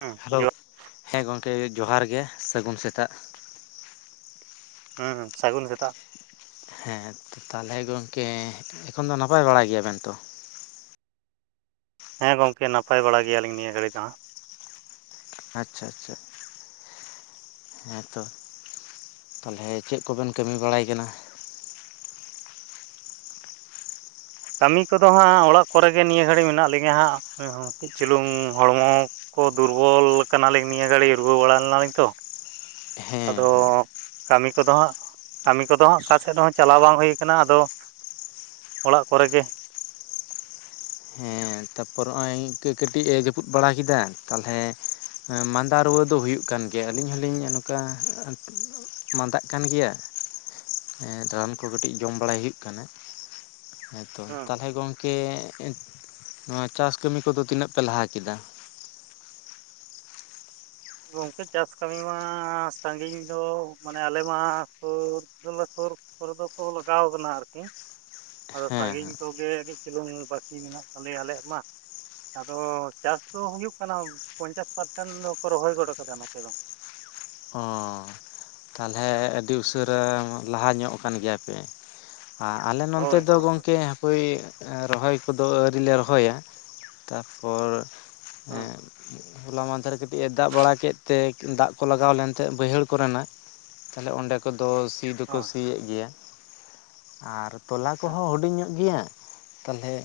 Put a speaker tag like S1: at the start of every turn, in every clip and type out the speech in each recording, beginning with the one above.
S1: ᱦᱩᱸ
S2: ᱦᱮᱞᱳ ᱦᱮᱸ ᱜᱚᱢᱠᱮ ᱡᱚᱦᱟᱨ ᱜᱮ ᱥᱟᱹᱜᱩᱱ ᱥᱮᱛᱟᱜ
S1: ᱥᱟᱹᱜᱩᱱ ᱥᱮᱛᱟᱜ
S2: ᱦᱮᱸ ᱛᱟᱦᱚᱞᱮ ᱜᱚᱝᱠᱮ ᱮᱠᱷᱚᱱ ᱫᱚ ᱱᱟᱯᱟᱭ ᱵᱟᱲᱟ ᱜᱮᱭᱟ ᱵᱮᱱ ᱛᱚ
S1: ᱦᱮᱸ ᱜᱚᱝᱠᱮ ᱱᱟᱯᱟᱭ ᱵᱟᱲᱟ ᱜᱮᱭᱟ ᱞᱤᱧ ᱱᱤᱭᱟᱹ ᱜᱷᱟᱲᱤ ᱫᱚ ᱦᱟᱸᱜ
S2: ᱟᱪᱷᱟ ᱟᱪᱷᱟ ᱦᱮᱸᱛᱚ ᱛᱟᱞᱦᱮ ᱪᱮᱫ ᱠᱚᱵᱮᱱ ᱠᱟᱹᱢᱤ ᱵᱟᱲᱟᱭ ᱠᱟᱱᱟ
S1: ᱠᱟᱹᱢᱤ ᱠᱚᱫᱚ ᱦᱟᱸᱜ ᱚᱲᱟᱜ ᱠᱚᱨᱮ ᱜᱮ ᱱᱤᱭᱟᱹ ᱜᱷᱟᱹᱲᱤᱡ ᱢᱮᱱᱟᱜ ᱞᱤᱧᱟ ᱦᱟᱸᱜ ᱪᱩᱞᱩᱝ ᱦᱚᱲᱢᱚ ᱠᱚ ᱫᱩᱨᱵᱚᱞ ᱠᱟᱱᱟᱞᱤᱧ ᱱᱤᱭᱟᱹ ᱜᱷᱟᱹᱲᱤ ᱨᱩᱣᱟᱹ ᱵᱟᱲᱟ ᱞᱮᱱᱟᱞᱤᱧ ᱛᱚ
S2: ᱦᱮᱸ
S1: ᱟᱫᱚ ᱠᱟᱹᱢᱤ ᱠᱚᱫᱚ ᱦᱟᱸᱜ ᱠᱟᱹᱢᱤ ᱠᱚᱫᱚ ᱦᱟᱸᱜ ᱚᱠᱟ ᱥᱮᱫ ᱦᱚᱸ ᱪᱟᱞᱟᱣ ᱵᱟᱝ ᱦᱩᱭ ᱠᱟᱱᱟ ᱟᱫᱚ ᱚᱲᱟᱜ ᱠᱚᱨᱮ ᱜᱮ
S2: ᱦᱚᱸ ᱛᱟᱨ ᱯᱚᱨ ᱦᱚᱜᱼᱚᱭ ᱠᱟᱹᱴᱤᱡ ᱮ ᱡᱟᱹᱯᱩᱫ ᱵᱟᱲᱟ ᱠᱮᱫᱟ ᱛᱟᱞᱦᱮ ᱢᱟᱫᱟ ᱨᱩᱣᱟᱹ ᱫᱚ ᱦᱩᱭᱩᱜ ᱠᱟᱱ ᱜᱮᱭᱟ᱾ ᱟᱹᱞᱤᱧ ᱦᱚᱞᱤᱧ ᱱᱚᱝᱠᱟ ᱾ ᱢᱟᱫᱟᱜ ᱠᱟᱱ ᱜᱮᱭᱟ, ᱨᱟᱱ ᱠᱚ ᱠᱟᱹᱴᱤᱡ ᱡᱚᱢ ᱵᱟᱲᱟᱭ ᱦᱩᱭᱩᱜ ᱠᱟᱱᱟ ᱾ ᱟᱪᱷᱟ [unintelligible] ᱛᱚ
S1: ᱦᱮᱸ
S2: ᱛᱟᱦᱚᱞᱮ ᱜᱚᱝᱠᱮ ᱱᱚᱣᱟ ᱪᱟᱥ ᱠᱟᱹᱢᱤ ᱠᱚᱫᱚ ᱛᱤᱱᱟᱹᱜ ᱯᱮ ᱞᱟᱦᱟ ᱠᱮᱫᱟ?
S1: ᱜᱚᱝᱠᱮ ᱪᱟᱥ ᱠᱟᱹᱢᱤ ᱢᱟ ᱥᱟᱺᱜᱤᱧ ᱫᱚ ᱢᱟᱱᱮ ᱟᱞᱮ ᱢᱟ ᱥᱩᱨ ᱫᱚᱞᱮ ᱥᱩᱨ ᱠᱚᱨᱮ ᱫᱚ ᱠᱚ ᱞᱟᱜᱟᱣ ᱟᱠᱟᱱᱟ ᱟᱨᱠᱤ ᱟᱫᱚ
S2: ᱦᱮᱸ ᱦᱮᱸ
S1: ᱥᱟᱺᱜᱤᱧ ᱠᱚᱜᱮ ᱠᱟᱴᱤᱡ ᱪᱩᱞᱩᱝ ᱵᱟᱹᱠᱤ ᱢᱮᱱᱟᱜ ᱛᱟᱞᱮᱭᱟ ᱟᱞᱮᱭᱟᱜ ᱢᱟ᱾ ᱟᱫᱚ ᱪᱟᱥ ᱫᱚ ᱦᱩᱭᱩᱜ ᱠᱟᱱᱟ ᱯᱚᱧᱪᱟᱥ ᱯᱟᱨᱥᱮᱱ ᱫᱚᱠᱚ ᱨᱚᱦᱚᱭ ᱜᱚᱫ ᱠᱟᱱᱟ᱾
S2: ᱚ ᱛᱟᱦᱚᱞᱮ ᱟᱹᱰᱤ ᱩᱥᱟᱹᱨᱟ ᱞᱟᱦᱟ ᱧᱚᱜ ᱠᱟᱱ ᱜᱮᱭᱟ ᱯᱮ ᱟᱞᱮ ᱱᱚᱱᱛᱮ
S1: ᱦᱳᱭ
S2: ᱫᱚ
S1: ᱦᱳᱭ ᱦᱳᱭ
S2: ᱜᱚᱝᱠᱮ ᱨᱚᱦᱚᱭ ᱠᱚᱫᱚ ᱟᱣᱨᱤ ᱞᱮ ᱨᱚᱦᱚᱭᱟ ᱛᱟᱨ ᱯᱚᱨ ᱦᱮ
S1: ᱦᱮᱸ
S2: ᱦᱚᱞᱟ ᱢᱟᱦᱫᱮᱨᱮ ᱠᱟᱹᱴᱤᱡ ᱮ ᱫᱟᱜ ᱵᱟᱲᱟ ᱠᱮᱫ ᱛᱮ ᱫᱟᱜ ᱠᱚ ᱞᱟᱜᱟᱣ ᱞᱮᱱ ᱛᱟᱦᱮᱸ ᱵᱟᱹᱭᱦᱟᱹᱲ ᱠᱚᱨᱮ ᱱᱟᱜ᱾ ᱛᱟᱦᱞᱮ ᱚᱸᱰᱮ ᱠᱚᱫᱚ ᱥᱤ ᱫᱚᱠᱚ
S1: ᱦᱳᱭ
S2: ᱥᱤᱭᱮᱫ ᱜᱮᱭᱟ ᱟᱨ ᱛᱚᱞᱟ
S1: ᱦᱮᱸ
S2: ᱠᱚᱦᱚᱸ ᱦᱩᱰᱤᱧ ᱧᱚᱜ ᱜᱮᱭᱟ ᱛᱟᱞᱦᱮ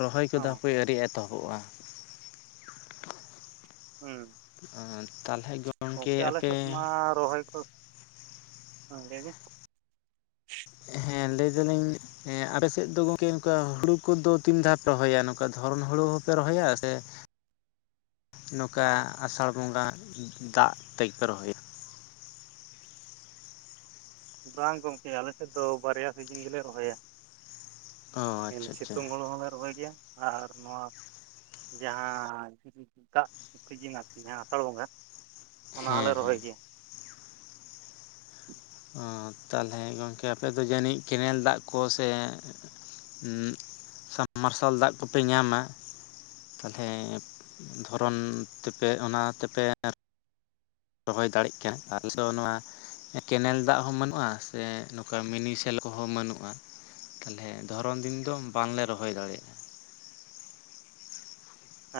S2: ᱨᱚᱦᱚᱭ ᱠᱚᱫᱚ
S1: ᱦᱚᱸ
S2: ᱦᱟᱯᱮ ᱟᱣᱨᱤ ᱮᱛᱚᱦᱚᱜᱼᱟ ᱾
S1: ᱦᱩᱸ
S2: ᱛᱟᱦᱚᱞᱮ ᱜᱚᱢᱠᱮ ᱟᱯᱮ
S1: ᱨᱚᱦᱳᱭ ᱠᱚ [unintelligible]
S2: ᱦᱮᱸ ᱞᱟᱹᱭ ᱫᱟᱞᱤᱧ ᱦᱮᱸ ᱟᱯᱮ ᱥᱮᱫ ᱫᱚ ᱜᱚᱝᱠᱮ ᱱᱚᱝᱠᱟ ᱦᱩᱲᱩ ᱠᱚᱫᱚ ᱛᱤᱱ ᱫᱷᱟᱣ ᱯᱮ ᱨᱚᱦᱚᱭᱟ ᱱᱚᱝᱠᱟ ᱫᱷᱚᱨᱚᱱ ᱦᱩᱲᱩ ᱦᱚᱸᱯᱮ ᱨᱚᱦᱚᱭᱟ ᱥᱮ ᱱᱚᱝᱠᱟ ᱟᱥᱟᱲ ᱵᱚᱸᱜᱟ ᱫᱟᱜ ᱛᱮ ᱜᱮᱠᱚ ᱨᱚᱦᱚᱭᱟ ᱾
S1: ᱵᱟᱝ ᱜᱚᱢᱠᱮ ᱟᱞᱮ ᱥᱮᱫ ᱫᱚ ᱵᱟᱨᱭᱟ ᱥᱤᱡᱤᱱ ᱜᱮᱞᱮ ᱨᱚᱦᱚᱭᱟ᱾
S2: ᱚ ᱟᱪᱪᱷᱟ ᱟᱪᱪᱷᱟ
S1: ᱥᱤᱛᱩᱝ ᱦᱩᱲᱩ ᱦᱚᱞᱮ ᱨᱚᱦᱚᱭ ᱜᱮᱭᱟ ᱟᱨ ᱱᱚᱣᱟ ᱡᱟᱦᱟᱸ ᱫᱟᱜ ᱥᱤᱡᱤᱱ ᱟᱨᱠᱤ ᱡᱟᱦᱟᱸ ᱟᱥᱟᱲ ᱵᱚᱸᱜᱟ ᱚᱱᱟ ᱦᱚᱞᱮ
S2: ᱦᱮᱸ ᱦᱮᱸ
S1: ᱨᱚᱦᱚᱭ ᱜᱮᱭᱟ ᱾
S2: ᱚ ᱛᱟᱦᱚᱞᱮ ᱜᱚᱢᱠᱮ ᱟᱯᱮ ᱫᱚ ᱡᱟᱹᱱᱤᱡ ᱠᱮᱱᱮᱞ ᱫᱟᱜ ᱠᱚ ᱥᱮ ᱥᱟᱵ ᱢᱟᱨᱥᱟᱞ ᱫᱟᱜ ᱠᱚᱯᱮ ᱧᱟᱢᱟ ᱛᱟᱦᱚᱞᱮ ᱫᱷᱚᱨᱚᱱ ᱛᱮᱯᱮ ᱚᱱᱟ ᱛᱮᱯᱮ ᱨᱚᱦᱚᱭ ᱫᱟᱲᱮᱜ ᱠᱟᱱᱟ ᱟ [unintelligible] ᱱᱚᱣ ᱠᱮᱱᱮᱞ ᱫᱟᱜ ᱦᱚᱸ ᱵᱟᱹᱱᱩᱜᱼᱟ, ᱥᱮ ᱱᱚᱝᱠᱟ ᱢᱤᱱᱤ ᱥᱮᱞᱳ ᱦᱚᱸ ᱵᱟᱹᱱᱩᱜᱼᱟ ᱾ ᱛᱟᱞᱦᱮ ᱫᱷᱚᱨᱚᱢ ᱫᱤᱱ ᱫᱚ ᱵᱟᱝᱞᱮ ᱨᱚᱦᱚᱭ ᱫᱟᱲᱮᱭᱟᱜᱼᱟ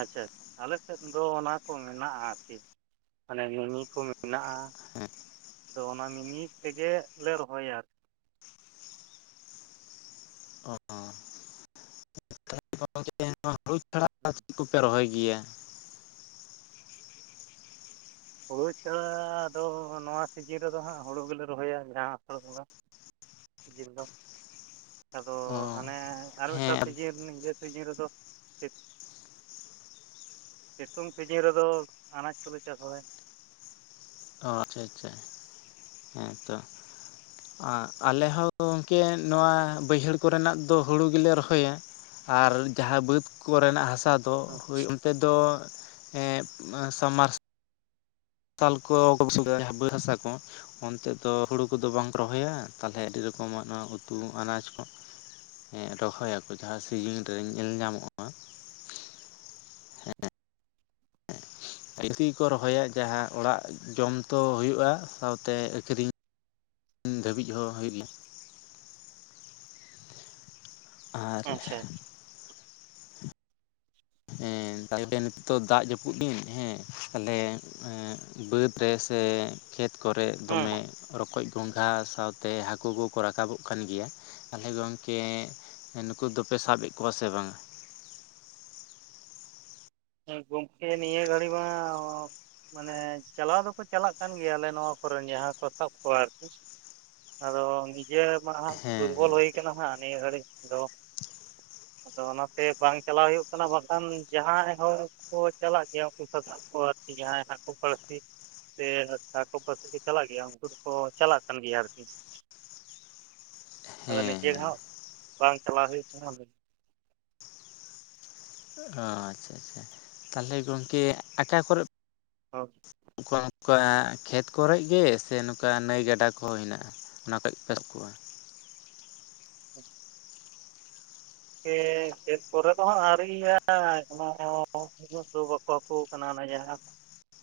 S1: ᱟᱪᱪᱷᱟ ᱟᱪᱪᱷᱟ ᱟᱞᱮ ᱥᱮᱫ ᱫᱚ ᱚᱱᱟ ᱠᱚ ᱢᱮᱱᱟᱜᱼᱟ ᱟᱨᱠᱤ ᱢᱟᱱᱮ [inaudible] ᱠᱚ ᱢᱮᱱᱟᱜᱼᱟ
S2: ᱦᱮᱸ
S1: ᱟᱫᱚ ᱚᱱᱟ ᱢᱤᱢᱤ ᱛᱮᱜᱮ ᱞᱮ ᱨᱚᱦᱚᱭᱟ ᱟᱨᱠᱤ
S2: ᱚ ᱱᱚᱜ ᱡᱮ ᱱᱚᱣᱟ ᱦᱩᱲᱩ ᱪᱷᱟᱲᱟ ᱪᱮᱫ ᱠᱚᱯᱮ [unintelligible] ᱨᱚᱦᱚᱭ ᱜᱮᱭᱟ
S1: ᱦᱩᱲᱩ ᱪᱷᱟᱲᱟ ᱫᱚ ᱱᱚᱣᱟ ᱥᱤᱡᱤᱱ ᱨᱮᱫᱚ ᱦᱟᱸᱜ ᱦᱩᱲᱩ ᱜᱮᱞᱮ ᱨᱚᱦᱚᱭᱟ ᱡᱟᱦᱟᱸ ᱟᱥᱟᱲ ᱵᱚᱸᱜᱟ ᱥᱤᱡᱤᱱ ᱫᱚ ᱟᱫᱚ
S2: ᱚ
S1: ᱦᱟᱱᱮ ᱟᱨᱦᱚ ᱮᱴᱟᱜ
S2: ᱦᱮᱸ
S1: ᱥᱤᱡᱤᱱ ᱤᱭᱟᱹ ᱥᱤᱡᱤᱱ ᱨᱮᱫᱚ ᱥᱤᱛᱩᱝ ᱥᱤᱡᱤᱱ ᱨᱮᱫᱚ ᱟᱱᱟᱡᱽ ᱠᱚᱞᱮ ᱪᱟᱥ ᱵᱟᱲᱟᱭᱟ
S2: ᱚ ᱟᱪᱪᱷᱟ ᱟᱪᱪᱷᱟ ᱦᱮᱸ ᱛᱚ ᱟᱞᱮ ᱦᱚᱸ ᱜᱚᱢᱠᱮ ᱱᱚᱣᱟ ᱵᱟᱹᱭᱦᱟᱹᱲ ᱠᱚᱨᱮᱱᱟᱜ ᱫᱚ ᱦᱩᱲᱩ ᱜᱮᱞᱮ ᱨᱚᱦᱚᱭᱟ ᱟᱨ ᱡᱟᱦᱟᱸ ᱵᱟᱹᱫᱽ ᱠᱚᱨᱮᱱᱟᱜ ᱦᱟᱥᱟ ᱛᱚ ᱦᱳᱭ ᱚᱱᱛᱮ ᱫᱚ ᱥᱟᱢᱟᱨᱥᱟᱞ ᱛᱟᱞ ᱠᱚ [unintelligible] ᱦᱟᱥᱟ ᱠᱚ ᱚᱱᱛᱮ ᱫᱚ ᱦᱩᱲᱩ ᱠᱚᱫᱚ ᱵᱟᱝᱠᱚ ᱨᱚᱦᱚᱭᱟ ᱛᱟᱦᱚᱞᱮ ᱟᱹᱰᱤ ᱨᱚᱠᱚᱢᱟᱜ ᱱᱚᱣᱟ ᱩᱛᱩ ᱟᱱᱟᱡ ᱠᱚ ᱦᱮᱸ ᱨᱚᱦᱚᱭᱟᱠᱚ ᱡᱟᱦᱟᱸ ᱥᱤᱡᱤᱱ ᱨᱮ ᱧᱮᱞ ᱧᱟᱢᱚᱜᱼᱟ ᱤᱠᱚ ᱨᱚᱦᱚᱭᱟ ᱡᱟᱦᱟᱸ ᱚᱲᱟᱜ ᱡᱚᱢ ᱛᱚ ᱦᱩᱭᱩᱜᱼᱟ ᱥᱟᱶᱛᱮ ᱟᱠᱷᱨᱤᱧ ᱫᱷᱟᱹᱵᱤᱡ ᱦᱚᱸ ᱦᱩᱭ ᱞᱮᱭᱟ ᱟᱨ
S1: ᱟᱪᱪᱷᱟ
S2: ᱦᱮᱸ ᱛᱟᱦᱚᱞᱮ ᱱᱤᱛᱳ ᱫᱚ ᱫᱟᱜ ᱡᱟᱹᱯᱩᱫ ᱵᱤᱱ ᱦᱮᱸ ᱛᱟᱦᱞᱮ ᱵᱟᱹᱫᱽ ᱨᱮ ᱥᱮ ᱠᱷᱮᱛ ᱠᱚᱨᱮ ᱫᱚᱢᱮ ᱨᱚᱠᱚᱡ ᱜᱚᱸᱜᱷᱟ ᱥᱟᱶᱛᱮ ᱦᱟᱹᱠᱩ ᱠᱚᱠᱚ ᱨᱟᱠᱟᱵᱚᱜ ᱠᱟᱱ ᱜᱮᱭᱟ ᱛᱟᱦᱚᱞᱮ ᱜᱚᱝᱠᱮ ᱱᱩᱠᱩ ᱫᱚᱯᱮ ᱥᱟᱵ ᱮᱫ ᱠᱚᱣᱟ ᱥᱮ ᱵᱟᱝᱼᱟ
S1: ᱜᱚᱢᱠᱮ ᱱᱤᱭᱟᱹ ᱜᱟᱹᱲᱤ ᱢᱟ ᱢᱟᱱᱮ ᱪᱟᱞᱟᱣ ᱫᱚᱠᱚ ᱪᱟᱞᱟᱜ ᱠᱟᱱ ᱜᱮᱭᱟ ᱟᱞᱮ ᱱᱚᱣᱟ ᱠᱚᱨᱮᱱ ᱡᱟᱦᱟᱸ ᱠᱚ ᱥᱟᱵ ᱠᱚᱣᱟ ᱟᱨᱠᱤ ᱟᱫᱚ ᱱᱤᱡᱮ ᱢᱟ ᱦᱟᱸᱜ
S2: ᱦᱮᱸ
S1: ᱫᱩᱨᱵᱚᱞ
S2: ᱦᱮᱸ
S1: ᱦᱩᱭ ᱠᱟᱱᱟ ᱦᱟᱸᱜ ᱱᱤᱭᱟᱹ ᱜᱷᱟᱹᱲᱤᱡ ᱫᱚ ᱟᱫᱚ ᱚᱱᱟᱛᱮ ᱵᱟᱝ ᱪᱟᱞᱟᱣ ᱦᱩᱭᱩᱜ ᱠᱟᱱᱟ ᱵᱟᱝᱠᱷᱟᱱ ᱡᱟᱦᱟᱸᱭ ᱦᱤᱭ ᱠᱚ ᱪᱟᱞᱟᱜ ᱜᱮᱭᱟ ᱩᱱᱠᱩ ᱥᱟᱫᱟᱜ ᱠᱚ ᱟᱨᱠᱤ ᱡᱟᱦᱟᱸᱭ ᱦᱟᱜ ᱦᱟᱠᱩ ᱵᱟᱲᱥᱤ ᱥᱮ ᱦᱟᱠᱩ ᱯᱟᱥᱤ ᱨᱮᱠᱚ ᱪᱟᱞᱟᱜ ᱜᱮᱭᱟ ᱩᱱᱠᱩ ᱫᱚᱠᱚ ᱪᱟᱞᱟᱜ ᱠᱟᱱ ᱜᱮᱭᱟ ᱟᱨᱠᱤ ᱟᱫᱚ
S2: ᱦᱮᱸ
S1: ᱱᱤᱡᱮ
S2: ᱦᱮᱸ
S1: ᱦᱟᱸᱜ ᱵᱟᱝ ᱪᱟᱞᱟᱣ ᱦᱩᱭᱩᱜ ᱠᱟᱱᱟ
S2: ᱚ ᱟᱪᱪᱷᱟ ᱟᱪᱪᱷᱟ ᱛᱟᱦᱚᱞᱮ ᱜᱚᱝᱠᱮ ᱟᱠᱟ ᱠᱚᱨᱮ
S1: ᱚ [unintelligible]
S2: ᱚᱠᱟ ᱱᱚᱝᱠᱟ ᱠᱷᱮᱛ ᱠᱚᱨᱮ ᱜᱮ ᱥᱮ ᱱᱚᱝᱠᱟ ᱱᱟᱹᱭ ᱜᱟᱰᱟ ᱠᱚᱦᱚᱸ ᱦᱮᱱᱟᱜᱼᱟ ᱚᱱᱟ ᱠᱟᱹ ᱯᱮ ᱠᱚᱣᱟ
S1: ᱠᱷᱮᱛ ᱠᱚᱨᱮ ᱫᱚ ᱦᱟᱸᱜ ᱟᱹᱨᱤᱭᱟᱭ ᱚᱱᱟ ᱦᱚᱸ ᱫᱚ ᱵᱟᱠᱚ ᱠᱟᱱᱟ ᱚᱱᱟ ᱡᱟᱦᱟᱸ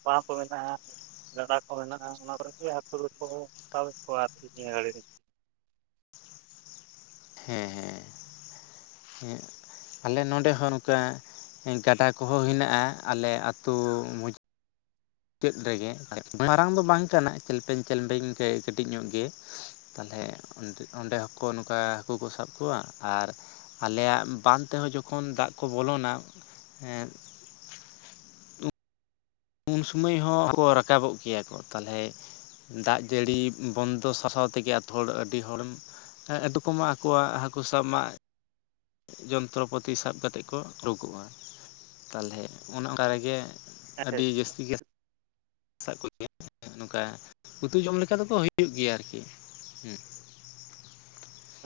S1: ᱵᱟᱠᱚ ᱢᱮᱱᱟᱜᱼᱟ ᱜᱟᱰᱟ ᱠᱚ ᱢᱮᱱᱟᱜᱼᱟ ᱚᱱᱟ ᱠᱚᱨᱮᱜᱮ ᱦᱟᱹᱠᱩ ᱠᱚ ᱥᱟᱵᱣᱮᱫ ᱠᱚᱣᱟ ᱟᱨᱠᱤ ᱱᱤᱭᱟᱹ ᱜᱷᱟᱹᱲᱤ ᱨᱮᱜᱮ
S2: ᱦᱮᱸ ᱦᱮᱸ ᱦᱮ ᱟᱞᱮ ᱱᱚᱸᱰᱮ ᱦᱚᱸ ᱱᱚᱝᱠᱟ ᱜᱟᱰᱟ ᱠᱚᱦᱚᱸ ᱦᱮᱱᱟᱜᱼᱟ ᱟᱞᱮ ᱟᱹᱛᱩ ᱢᱚᱡᱽ ᱢᱩᱪᱟᱹᱫ ᱨᱮᱜᱮ ᱢᱟᱨᱟᱝ ᱫᱚ ᱵᱟᱝ ᱠᱟᱱᱟ ᱪᱮᱞᱯᱮᱝ ᱪᱮᱞᱯᱮᱝ ᱠᱟᱹᱴᱤᱡ ᱧᱚᱜ ᱜᱮ ᱛᱟᱦᱞᱮ ᱚᱸᱰᱮ ᱦᱚᱸ ᱠᱚ ᱱᱚᱝᱠᱟ ᱦᱟᱹᱠᱩ ᱠᱚ ᱥᱟᱵ ᱠᱚᱣᱟ ᱟᱨ ᱟᱞᱮᱭᱟᱜ ᱵᱟᱸᱫᱷ ᱛᱮᱦᱚᱸ ᱡᱚᱠᱷᱚᱱ ᱫᱟᱜ ᱠᱚ ᱵᱚᱞᱚᱱᱟ ᱩᱱ ᱥᱩᱢᱟᱹᱭ ᱦᱚᱸ ᱨᱟᱠᱟᱵᱚᱜ ᱜᱮᱭᱟ ᱠᱚ ᱛᱟᱞᱦᱮ ᱫᱟᱜ ᱡᱟᱹᱲᱤ ᱵᱚᱱᱫᱚ ᱥᱟᱥᱟᱣ ᱛᱮᱜᱮ ᱟᱛᱩ ᱦᱚᱲ ᱟᱹᱰᱤ ᱦᱚᱲᱮᱢ ᱮᱰᱩᱚᱠᱚᱢᱟᱜ ᱟᱠᱚᱣᱟᱜ ᱦᱟᱹᱠᱩ ᱥᱟᱵ ᱢᱟ ᱡᱚᱱᱛᱨᱚ ᱯᱟᱹᱛᱤ ᱥᱟᱵ ᱠᱟᱛᱮᱫ ᱠᱚ ᱩᱰᱩᱠᱚᱜ-ᱟ ᱛᱟᱞᱦᱮ ᱚᱱᱮ ᱚᱱᱠᱟ ᱨᱮᱜᱮ
S1: ᱦᱮᱸ
S2: ᱟᱹᱰᱤ
S1: ᱥᱮ
S2: ᱡᱟᱹᱥᱛᱤ ᱜᱮ [unintelligible] ᱱᱚᱠᱟ ᱩᱛᱩ ᱡᱚᱢ ᱞᱮᱠᱟ ᱫᱚᱠᱚ ᱦᱩᱭᱩᱜ ᱜᱮᱭᱟ ᱟᱨᱠᱤ ᱦᱩᱸ᱾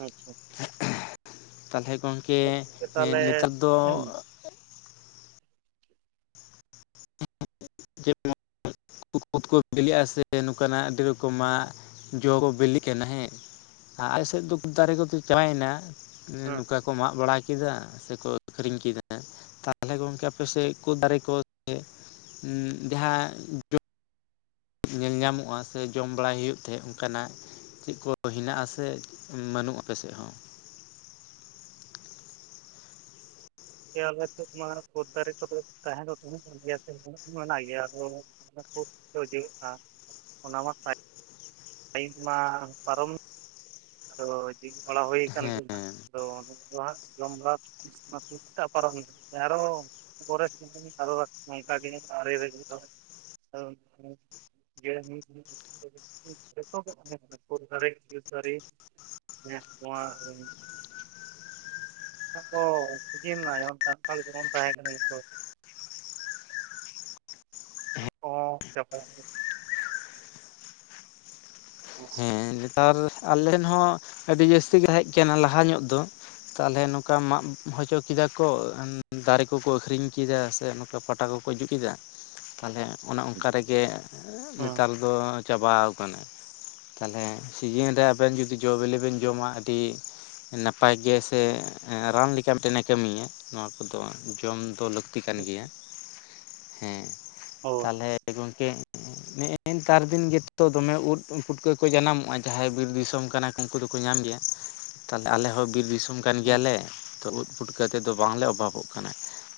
S1: ᱟᱪᱪᱷᱟ
S2: ᱛᱟᱦᱚᱞᱮ ᱜᱚᱝᱠᱮ
S1: [unintelligible]
S2: ᱱᱮᱛᱟᱨ
S1: ᱛᱟᱦᱚᱞᱮ ᱦᱮᱸᱢ
S2: ᱫᱚ [unintelligible] ᱪᱮᱫ ᱠᱩᱛ [unintelligible] ᱩᱛ ᱠᱚ ᱵᱤᱞᱤᱜ-ᱟ ᱥᱮ ᱱᱚᱝᱠᱟᱱᱟᱜ ᱟᱹᱰᱤ ᱨᱚᱠᱚᱢᱟᱜ ᱡᱚᱠᱚ ᱵᱤᱞᱤᱜ ᱠᱟᱱᱟ ᱦᱮᱸ ᱟᱞᱮ ᱥᱮᱫ ᱫᱚ ᱠᱩᱫᱚ ᱫᱟᱨᱮ ᱠᱚᱫᱚ ᱪᱟᱵᱟᱭᱮᱱᱟ ᱱᱚᱝᱠᱟ ᱠᱚ ᱢᱟᱜ ᱵᱟᱲᱟ ᱠᱮᱫᱟ, ᱥᱮᱠᱚ ᱟᱹᱠᱷᱨᱤᱧ ᱠᱮᱫᱟ, ᱛᱟᱦᱚᱞᱮ ᱜᱚᱝᱠᱮ ᱟᱯᱮᱥᱮᱜ ᱠᱩᱫ ᱫᱟᱨᱮ ᱠᱚ [unintelligible] ᱩ ᱡᱟᱦᱟᱸ [unintelligible] ᱧᱮᱞ ᱧᱟᱢᱚᱜᱼᱟ ᱥᱮ ᱡᱚᱢ ᱵᱟᱲᱟᱭ ᱦᱩᱭᱩᱜ ᱛᱟᱦᱮᱸᱫ ᱚᱱᱠᱟᱱᱟᱜ, ᱪᱮᱫ ᱠᱚ ᱦᱮᱱᱟᱜ ᱟ ᱥᱮ ᱵᱟᱹᱱᱩᱜ ᱟᱯᱮᱥᱮᱫ ᱦᱚᱸ
S1: ᱠᱮ ᱟᱞᱮ ᱥᱮᱫ ᱢᱟ ᱠᱩᱫ ᱫᱟᱨᱮ ᱠᱚᱫᱚ ᱛᱟᱦᱮᱸ ᱫᱚ ᱛᱟᱦᱮᱸ ᱜᱮᱭᱟ ᱥᱮ ᱢᱮᱱᱟᱜ ᱢᱮᱱᱟᱜ ᱜᱮᱭᱟ, ᱟᱫᱚ [unintelligible] ᱠᱩᱫ ᱠᱩᱠᱚ ᱤᱫᱤᱭᱮᱫ ᱠᱲᱱ ᱚᱱᱟ ᱢᱟ ᱯᱷᱟᱭ ᱯᱟᱭᱤᱵ ᱢᱟ ᱯᱟᱨᱚᱢ ᱟᱫᱚ [unintelligible] ᱵᱟᱲᱟ ᱦᱩᱭᱩ ᱠᱟᱱ
S2: ᱦᱮᱸ
S1: ᱜᱤᱭᱟ ᱦᱟᱸᱜ ᱟᱫᱚ [unintelligible] ᱦᱟᱸᱜ ᱡᱚᱢ ᱵᱟᱲᱟ [unintelligible] [unintelligible] ᱱᱚᱝ ᱠᱟ ᱜᱤ [unintelligible] [unintelligible] ᱡᱚᱛᱚ ᱜᱮ ᱛᱟᱦᱮᱸ ᱠᱟᱱᱟ ᱠᱩᱫ ᱫᱟᱨᱮ, ᱠᱷᱮᱡᱩᱨ ᱫᱟᱨᱮ᱾ [unintelligible] ᱠᱩᱭᱟ [unintelligible] ᱥᱟᱱᱛᱟᱞ ᱜᱮ ᱵᱚᱱ ᱛᱟᱸᱦᱮ ᱠᱟᱱᱟ ᱡᱚᱛᱚ [unintelligible] [inaudible]
S2: ᱦᱮᱸ ᱱᱮᱛᱟᱨ ᱟᱞᱮᱱ ᱦᱚᱸ ᱟᱹᱰᱤ ᱡᱟᱹᱥᱛᱤ ᱜᱮ ᱦᱮᱡ ᱠᱟᱱᱟ ᱞᱟᱦᱟ ᱧᱚᱜ ᱫᱚ᱾ ᱛᱟᱦᱚᱞᱮ ᱱᱚᱝᱠᱟ ᱢᱟᱜ ᱦᱚᱪᱚ ᱠᱮᱫᱟ ᱠᱚ ᱫᱟᱨᱮ ᱠᱚᱠᱚ ᱟᱹᱠᱷᱨᱤᱧ ᱠᱮᱫᱟ ᱥᱮ ᱱᱚᱝᱠᱟ ᱯᱟᱴᱟ ᱠᱚ ᱠᱚ ᱡᱩᱛ ᱮᱫᱟ ᱛᱟᱦᱚᱞᱮ ᱚᱱᱮ ᱚᱝᱠᱟ ᱨᱮᱜᱮ ᱱᱮᱛᱟᱨ ᱫᱚ ᱪᱟᱵᱟᱣ ᱠᱟᱱᱟ ᱛᱟᱞᱦᱮ ᱥᱤᱡᱤᱱ ᱨᱮ ᱟᱵᱮᱱ ᱡᱩᱫᱤ ᱡᱚ ᱵᱤᱞᱤ ᱵᱮᱱ ᱡᱚᱢᱟ ᱟᱹᱰᱤ ᱱᱟᱯᱟᱭ ᱜᱮ ᱥᱮ ᱮᱸ ᱨᱟᱱ ᱞᱮᱠᱟ ᱢᱤᱜᱴᱮᱱᱮ ᱠᱟᱹᱢᱤᱭᱟ ᱱᱚᱣᱟ ᱠᱚᱫᱚ ᱡᱚᱢ ᱫᱚ ᱞᱟᱹᱠ ᱛᱤ ᱠᱟᱱ ᱜᱮᱭᱟ ᱦᱮᱸ
S1: ᱦᱳᱭ
S2: ᱛᱟᱦᱚᱞᱮ ᱜᱚᱝᱠᱮ ᱱᱮᱜ-ᱮ ᱱᱮᱛᱟᱨ ᱫᱤᱱ ᱜᱮᱛᱚ ᱫᱚᱢᱮ ᱩᱫ ᱯᱩᱴᱠᱟᱹ ᱠᱚ ᱡᱟᱱᱟᱢᱚᱜ, ᱚᱭ ᱡᱟᱦᱟᱸᱭ ᱵᱤᱨ ᱫᱤᱥᱚᱢ ᱠᱟᱱᱟ ᱠᱩ ᱩᱱᱠᱩ ᱫᱩᱠᱩ ᱧᱟᱢ ᱜᱤᱭᱟ ᱛᱟᱦᱚᱞᱮ ᱟᱞᱮ ᱦᱚᱸ ᱵᱤᱨ ᱫᱤᱥᱚᱢ ᱠᱟᱱ
S1: ᱦᱩᱸ
S2: ᱜᱤᱭᱟᱞᱮ ᱛᱚ ᱩᱫ ᱯᱩᱴᱠᱟᱹ ᱛᱮᱫᱚ ᱵᱟᱝᱞᱮ ᱚᱵᱷᱟᱵᱚᱜ ᱠᱟᱱᱟ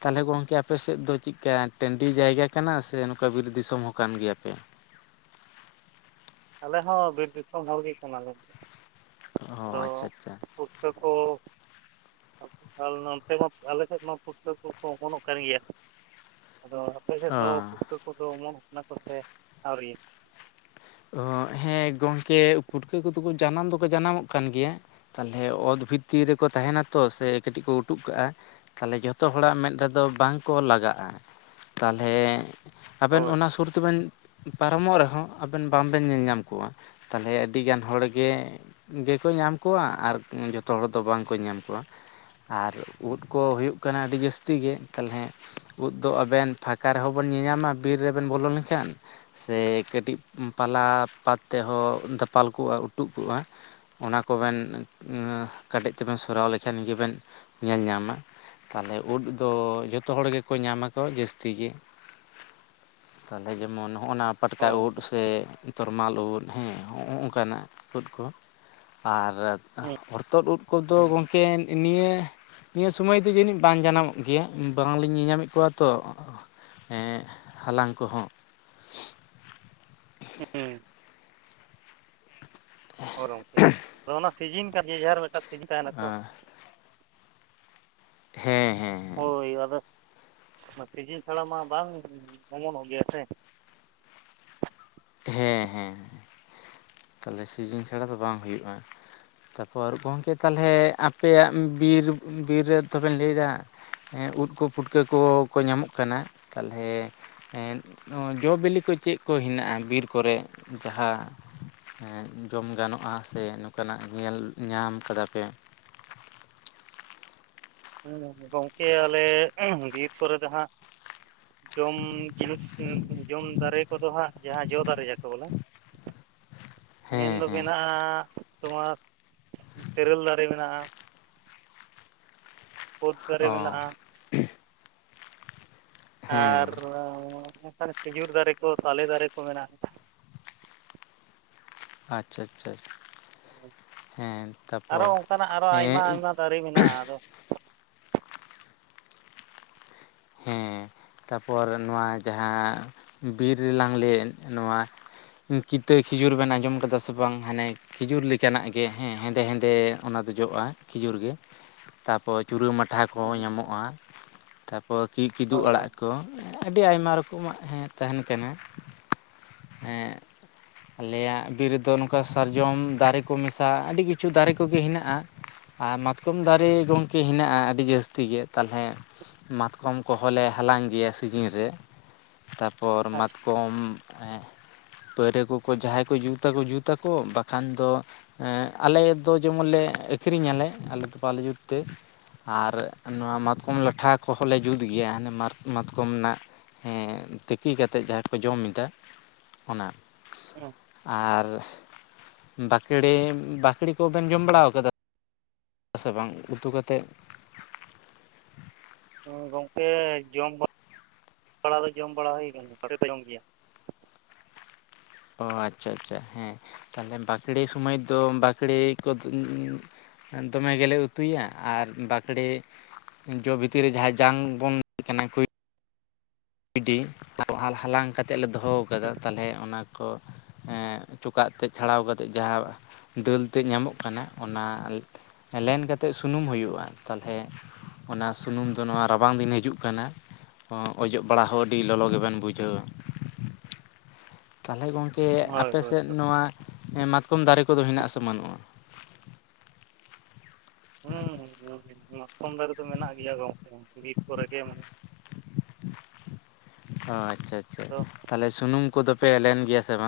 S2: ᱛᱟᱞᱦᱮᱴᱮ ᱜᱚᱝᱠᱮ ᱟᱯᱮ ᱥᱮᱫ ᱫᱚ ᱪᱤᱜᱠᱟ ᱴᱟᱺᱰᱤ ᱡᱟᱭᱜᱟ ᱠᱟᱱᱟ ᱥᱮ ᱱᱚᱝᱠᱟ ᱵᱤᱨ ᱫᱤᱥᱚᱢ ᱦᱚᱸ ᱠᱟᱱ ᱜᱤᱭᱟᱯᱮ?
S1: ᱟᱞᱮ ᱦᱚᱸ ᱵᱤᱨ ᱫᱤᱥᱚᱢ ᱦᱚᱲ ᱜᱤ ᱠᱟᱱᱟ ᱞᱮ᱾
S2: ᱚ ᱟᱪᱪᱷᱟ ᱟᱪᱪᱷᱟ
S1: ᱯᱩᱴᱠᱟᱹ ᱠᱚ ᱟᱯᱮ ᱟᱞ ᱱᱚᱛᱮ ᱦᱚᱸ ᱟᱞᱮᱥᱮᱫ ᱱᱚ ᱯᱩᱴᱠᱟᱹ ᱠᱚ ᱠᱚ ᱦᱚᱯᱚᱱᱚᱜ ᱠᱟᱱ ᱜᱤᱭᱟ ᱟᱫᱚ ᱟᱯᱮᱥᱮᱜ ᱫᱚ ᱯᱩᱴᱠᱟᱹ ᱠᱚᱫᱚ ᱚᱢᱚᱱᱚᱜ ᱠᱟᱱᱟ ᱠᱚ ᱥᱮ ᱟᱹᱣᱨᱤ?
S2: ᱚ ᱦᱮᱸ ᱜᱚᱝᱠᱮ ᱯᱩᱴᱠᱟᱹ ᱠᱩᱫᱚ ᱠᱩ ᱡᱟᱱᱟᱢ ᱫᱚᱠᱚ ᱡᱟᱱᱟᱢᱚᱜ ᱠᱟᱱ ᱜᱤᱭᱟ᱾ ᱛᱟᱞᱦᱮ ᱚᱛ ᱵᱷᱤᱛᱤᱨ ᱨᱮᱠᱚ ᱛᱟᱦᱮᱱᱟ ᱛᱚ ᱥᱮ ᱠᱟᱹᱴᱤᱡ ᱠᱚ ᱩᱴᱩᱜ ᱠᱟᱜ-ᱟ ᱛᱟᱦᱚᱞᱮ ᱡᱚᱛᱚ ᱦᱚᱲᱟᱜ ᱢᱮᱸᱫ ᱨᱮᱫᱚ ᱵᱟᱝᱠᱚ ᱞᱟᱜᱟᱜ-ᱟ ᱛᱟᱦᱚᱞᱮ ᱟᱵᱮᱱ
S1: ᱦᱳᱭ
S2: ᱚᱱᱟ ᱥᱩᱨ ᱛᱮᱵᱮᱱ ᱯᱟᱨᱚᱢᱚᱜ ᱨᱮᱦᱚᱸ ᱟᱵᱮᱱ ᱵᱟᱝᱵᱮᱱ ᱧᱮᱞ ᱧᱟᱢ ᱠᱩᱣᱟ ᱛᱟᱦᱚᱞᱮ ᱟᱹᱰᱤᱜᱟᱱ ᱦᱚᱲᱜᱮ ᱜᱤᱠᱩ ᱧᱟᱢ ᱠᱚᱣᱟ ᱟᱨ ᱡᱚᱛᱚ ᱦᱚᱲ ᱫᱚ ᱵᱟᱝᱠᱚ ᱧᱟᱢ ᱠᱚᱣᱟ ᱟᱨ ᱩᱫ ᱠᱚ ᱦᱩᱭᱩᱜ ᱠᱟᱱᱟ ᱟᱹᱰᱤ ᱡᱟᱹᱥᱛᱤ ᱜᱮ ᱛᱟᱞᱦᱮ ᱩᱫ ᱫᱚ ᱟᱵᱮᱱ ᱯᱷᱟᱸᱠᱟ ᱨᱮᱦᱚᱸ ᱵᱚᱱ ᱧᱮᱧᱟᱢᱟ ᱵᱤᱨ ᱨᱮᱵᱮᱱ ᱵᱚᱞᱚ ᱞᱮᱱᱠᱷᱟᱱ ᱥᱮ ᱠᱟᱹᱴᱤᱡ ᱯᱟᱞᱟ ᱯᱟᱛ ᱛᱮᱦᱚᱸ ᱫᱟᱯᱟᱞ ᱠᱚᱜ-ᱟ ᱩᱴᱩᱜ ᱠᱚᱜ-ᱟ ᱚᱱᱟ ᱠᱚᱵᱮᱱ ᱟᱸ ᱠᱟᱰᱮᱡ ᱛᱮᱵᱮᱱ ᱥᱚᱨᱟᱣ ᱞᱮᱠᱷᱟᱱ ᱜᱮᱵᱮᱱ ᱧᱮᱞ ᱧᱟᱢᱟ᱾ ᱛᱟᱦᱞᱮ ᱩᱫ ᱫᱚ ᱡᱚᱛᱚ ᱦᱚᱲ ᱜᱮᱠᱚ ᱧᱟᱢᱟ ᱠᱚ ᱡᱟᱹᱥᱛᱤ ᱜᱮ ᱛᱟᱞᱦᱮ ᱡᱮᱢᱚᱱ ᱦᱚᱜ-ᱚ ᱱᱟᱯ ᱯᱟᱴᱠᱟ
S1: ᱦᱳᱭ
S2: ᱩᱫ ᱥᱮ ᱛᱚᱨᱢᱟᱞ ᱩᱫ ᱦᱮᱸ ᱦᱮᱸ ᱚᱼᱚ ᱱᱚᱝᱠᱟᱱᱟᱜ ᱩᱫ ᱠᱚ ᱟᱨ
S1: ᱦᱩᱸ
S2: ᱦᱚᱨᱛᱚᱫ ᱩᱫ ᱠᱚᱫᱚ ᱜᱚᱝᱠᱮ ᱱᱤᱭᱟᱹ ᱱᱤᱭᱟᱹ ᱥᱚᱢᱚᱭ ᱫᱚ ᱡᱟᱹᱱᱤᱡ ᱵᱟᱝ ᱡᱟᱱᱟᱢᱚᱜ ᱜᱮᱭᱟ ᱵᱟᱝᱞᱤᱧ ᱧᱮᱧᱟᱢᱮᱜ ᱠᱚᱣᱟ ᱛᱚ᱾ ᱦᱮᱸ ᱦᱟᱞᱟᱝ ᱠᱚᱦᱚᱸ
S1: ᱦᱮᱸ ᱦᱳᱭ ᱜᱚᱝᱠᱮ, ᱟᱫᱚ ᱚᱱᱟ ᱥᱤᱡᱤᱱ ᱛᱟᱨ ᱡᱮᱡᱟᱨ ᱢᱩᱫᱴᱟᱝ ᱥᱤᱡᱤᱱ ᱛᱟᱦᱮᱸᱱᱟ ᱛᱚ
S2: ᱦᱮᱸ ᱦᱮᱸ
S1: ᱦᱳᱭ ᱟᱫᱚ ᱚᱱᱟ ᱥᱤᱡᱤᱱ ᱪᱷᱟᱲᱟ ᱢᱟ ᱵᱟᱝ ᱚᱢᱚᱱᱚᱜ ᱜᱮᱭᱟ ᱥᱮ᱾
S2: ᱦᱮᱸ ᱦᱮᱸ ᱛᱟᱞᱦᱮ ᱥᱤᱡᱤᱱ ᱪᱷᱟᱲᱟ ᱫᱚ ᱵᱟᱝ ᱦᱩᱭᱩᱜᱼᱟ᱾ ᱛᱟᱯᱚᱨ ᱜᱚᱝᱠᱮ ᱛᱟᱞᱦᱮ ᱟᱯᱮᱭᱟᱜ ᱵᱤᱨ ᱵᱤᱨ ᱨᱮ ᱛᱚᱵᱮᱱ ᱞᱟᱹᱭᱫᱟ᱾ ᱦᱮᱸ ᱩᱫ ᱠᱚ ᱯᱩᱴᱠᱟᱹ ᱠᱚ ᱠᱚ ᱧᱟᱢᱚᱜ ᱠᱟᱱᱟ ᱛᱟᱞᱦᱮ ᱦᱮᱸᱜ ᱚᱸ ᱡᱚᱼᱵᱤᱞᱤ ᱠᱚ ᱪᱮᱫ ᱠᱚ ᱦᱮᱱᱟᱜᱼᱟ ᱵᱤᱨ ᱠᱚᱨᱮ ᱾ ᱡᱟᱦᱟ ᱦᱮᱸ ᱡᱚᱢ ᱜᱟᱱᱚᱜᱼᱟ ᱥᱮ ᱱᱚᱝᱠᱟᱱᱟᱜ ᱧᱮᱞ ᱧᱟᱢ ᱠᱟᱫᱟ ᱯᱮ
S1: [unintelligible] ᱜᱚᱝᱠᱮ ᱟᱞᱮ ᱵᱤᱨ ᱠᱥᱩᱨ ᱨᱮ ᱫᱚ ᱦᱟᱸᱜ ᱡᱚᱢ ᱡᱤᱱᱤᱥ ᱡᱚᱢ ᱫᱟᱨᱮ ᱠᱚᱫᱚ ᱦᱟᱸᱜ ᱡᱟᱦᱟᱸ ᱡᱚ ᱫᱟᱨᱮ ᱡᱟᱠᱮ ᱵᱚᱞᱮ
S2: [unintelligible] ᱦᱮᱸ
S1: ᱢᱮᱱᱫᱚ
S2: ᱦᱮᱸ
S1: ᱢᱮᱱᱟᱜᱼᱟ ᱛᱳᱢᱟᱨ ᱛᱤᱨᱮᱞ ᱫᱟᱨᱮ ᱢᱮᱱᱟᱜᱼᱟ᱾ ᱠᱳᱫ ᱫᱟᱨᱮ
S2: ᱚ
S1: ᱢᱮᱱᱟᱜᱼᱟ
S2: ᱦᱮᱸ
S1: ᱟᱨ ᱚᱝᱠᱟᱱ ᱠᱷᱤᱡᱩᱨ ᱫᱟᱨᱮ ᱠᱚ ᱛᱟᱞᱮ ᱫᱟᱨᱮ ᱠᱚ ᱢᱮᱱᱟᱜᱼᱟ᱾
S2: ᱟᱪᱷᱟ ᱟᱪᱷᱟ ᱟᱪᱷᱟ
S1: ᱟᱨᱚ ᱚᱝᱠᱟᱱᱟᱜ ᱟᱨᱚ ᱟᱭᱢᱟ
S2: ᱦᱮᱸ
S1: ᱟᱭᱢᱟ ᱫᱟᱨᱮ ᱢᱮᱱᱟᱜᱼᱟ᱾ ᱟᱫᱚ
S2: ᱦᱮᱸ ᱛᱟᱯᱚᱨ ᱱᱚᱶᱟ ᱡᱟᱦᱟᱸ ᱵᱤᱨ ᱨᱮᱞᱟᱟᱝ ᱞᱟᱹᱭᱮᱫ ᱱᱚᱶᱟ ᱠᱤᱛᱟᱹ ᱠᱷᱤᱡᱩᱨ ᱵᱮᱱ ᱟᱸᱡᱚᱢ ᱠᱟᱫᱟ ᱥᱮ ᱵᱟᱝ? ᱦᱟᱱᱮ ᱠᱷᱤᱡᱩᱨ ᱞᱮᱠᱟᱱᱟᱜ ᱜᱮ ᱦᱮᱸ ᱦᱮᱸᱫᱮ ᱦᱮᱸᱫᱮ ᱚᱱᱟ ᱫᱚ ᱡᱚᱜᱼᱟ ᱠᱷᱤᱡᱩᱨ ᱜᱮ ᱛᱟᱯᱚᱨ ᱪᱩᱨᱟᱹ ᱢᱟᱴᱷᱟ ᱠᱚ
S1: ᱦᱳᱭ
S2: ᱧᱟᱢᱚᱜᱼᱟ᱾ ᱯᱚ ᱠᱤᱼᱠᱤᱫᱩ
S1: ᱦᱳᱭ
S2: ᱟᱲᱟᱜ ᱠᱚ ᱟᱹᱰᱤ ᱟᱭᱢᱟ ᱨᱚᱠᱚᱢᱟᱜ ᱛᱟᱦᱮᱸᱱ ᱠᱟᱱᱟ᱾ ᱦᱮᱸ ᱟᱞᱮᱭᱟᱜ ᱵᱤᱨ ᱨᱮᱫᱚ ᱱᱚᱝᱠᱟ ᱥᱟᱨᱡᱚᱢ ᱫᱟᱨᱮ ᱠᱚ ᱢᱮᱥᱟ ᱟᱹᱰᱤ ᱠᱤᱪᱷᱩ ᱫᱟᱨᱮ ᱠᱚᱜᱮ ᱦᱮᱱᱟᱜᱼᱟ ᱟᱨ ᱢᱟᱛᱠᱚᱢ ᱫᱟᱨᱮ ᱜᱚᱝᱠᱮ ᱦᱮᱱᱟᱜᱼᱟ ᱟᱹᱰᱤ ᱡᱟᱹᱥᱛᱤ ᱜᱮ ᱛᱟᱞᱦᱮ ᱢᱟᱛᱠᱚᱢ ᱠᱚᱦᱚᱸᱞ ᱞᱮ ᱦᱟᱞᱟᱝ ᱜᱮᱭᱟ ᱥᱤᱡᱤᱱ ᱨᱮ᱾ ᱛᱟᱯᱚᱨ
S1: ᱟᱪᱪᱷᱟ
S2: ᱢᱟᱛᱠᱚᱢ ᱮᱸᱜ ᱯᱟᱹᱨᱟᱹ ᱠᱚᱠᱚ ᱡᱟᱦᱟᱭ ᱠᱚ ᱡᱩᱛᱟᱠᱚ ᱡᱩᱛᱟᱠᱚ ᱵᱟᱠᱷᱟᱱ ᱫᱚ ᱟᱞᱮ ᱫᱚ ᱡᱮᱢᱚᱱ ᱞᱮ ᱟᱹᱠᱷ ᱟᱹᱠᱨᱤ ᱧᱟᱞᱮ ᱟᱞᱮ ᱫᱚ ᱵᱟᱞᱮ ᱡᱩᱛ ᱛᱮ ᱟᱨ ᱱᱚᱣᱟ ᱢᱟᱛᱠᱚᱢ ᱞᱟ ᱴᱷᱟ ᱠᱚᱦᱚᱸᱞ ᱞᱮ ᱡᱩᱛ ᱜᱮᱭᱟ ᱦᱟᱱᱮ ᱢᱟᱛᱼᱢᱟᱛᱠᱚᱢ ᱱᱟᱜ ᱦᱮᱸ ᱛᱤᱠᱤ ᱠᱟᱛᱮᱜ ᱡᱟᱦᱟᱸ ᱠᱚ ᱡᱚᱢ ᱮᱫᱟ ᱚᱱᱟ ᱟᱨ ᱵᱟᱠᱲᱮ ᱵᱟᱹᱠᱲᱤ ᱠᱩᱵᱮᱱ ᱡᱚᱢ ᱵᱟᱲᱟᱣ ᱠᱟᱫᱟ?. ᱥᱮ ᱵᱟᱝ ᱩᱛᱩ ᱠᱟᱛᱮᱜ
S1: ᱦᱚᱸ ᱜᱚᱝᱠᱮ ᱡᱚᱢ ᱵᱟ [inaudible] ᱲᱟ ᱫᱚ ᱡᱚᱢ ᱵᱟᱲᱟ ᱦᱩᱭ ᱠᱟᱱ ᱜᱮᱭᱟ [unintelligible] ᱡᱚᱢ ᱜᱮᱭᱟ
S2: ᱚ ᱟᱪᱷᱟ ᱟᱪᱷᱟ ᱦᱮᱸ ᱛᱟᱞᱦᱮ ᱵᱟᱠᱲᱮ ᱥᱚᱢᱚᱭ ᱫᱚ ᱵᱟᱠᱲᱮ ᱠᱚ ᱩᱸᱻ ᱫᱚᱢᱮ ᱜᱮᱞᱮ ᱩᱛᱩᱭᱟ ᱟᱨ ᱵᱟᱠᱲᱮ ᱡᱚ ᱵᱷᱤᱛᱤᱨ ᱨᱮ ᱡᱟᱦᱟᱸᱭ ᱡᱟᱝ ᱵᱚᱱ [unintelligible] ᱠᱩᱭ ᱰᱤ ᱦᱟᱞᱼᱦᱟᱞᱟᱝ ᱠᱟᱛᱮᱜ ᱞᱮ ᱫᱚᱦᱚ ᱠᱟᱫᱟ ᱛᱟᱞᱦᱮ ᱚᱱᱟ᱾ ᱠᱚ ᱦᱮᱸ ᱪᱚᱠᱟᱜ ᱛᱮᱜ ᱪᱷᱟᱲᱟᱣ ᱠᱟᱛᱮᱜ ᱡᱟᱦᱟᱣ ᱫᱟᱹᱞ ᱛᱮᱜ ᱧᱟᱢᱚᱜ ᱠᱟᱱᱟ ᱚᱱᱟ ᱞᱮᱱ ᱠᱟᱛᱮᱜ ᱥᱩᱱᱩᱢ ᱦᱩᱭᱩᱜᱼᱟ ᱛᱟᱞᱦᱮ ᱚᱱᱟ ᱥᱩᱱᱩᱢ ᱫᱚ ᱱᱚᱣᱟ ᱨᱟᱵᱟᱝ ᱫᱤᱱ ᱦᱤᱡᱩᱜ ᱠᱟᱱᱟ ᱚᱸ ᱚᱡᱚᱜ ᱯᱟᱲᱦᱚᱸ ᱟᱹᱰᱤ ᱞᱚᱞᱚ ᱜᱮᱵᱮᱱ ᱵᱩᱡᱷᱟᱹᱣ ᱛᱟᱞᱦᱮ ᱜᱚᱝᱠᱮ
S1: ᱦᱳᱭ
S2: ᱟᱯᱮ
S1: ᱦᱳᱭ
S2: ᱥᱮᱫ ᱱᱚᱣᱟ ᱮᱸ ᱢᱟᱛᱠᱚᱢ ᱫᱟᱨᱮ ᱠᱚᱫᱚ ᱦᱮᱱᱟᱜ ᱟᱥᱮ ᱵᱟᱹᱱᱩᱜᱼᱟ?. [unintelligible]
S1: [unintelligible] ᱠᱚᱢ ᱫᱟᱨᱮ ᱫᱚ ᱢᱮᱱᱟᱜ ᱜᱮᱭᱟ ᱜᱚᱝᱠᱮ ᱵᱤᱨ ᱠᱚᱨᱮ ᱜᱮ ᱢᱟᱱᱮ
S2: ᱚ ᱟᱪᱷᱟ ᱟᱪᱷᱟ
S1: ᱟᱫᱚ
S2: ᱛᱟᱦᱞᱮ ᱥᱩᱱᱩᱢ ᱠᱚᱫᱚ ᱯᱮ ᱞᱮᱱ ᱜᱮᱭᱟ ᱥᱮ ᱵᱟᱝ?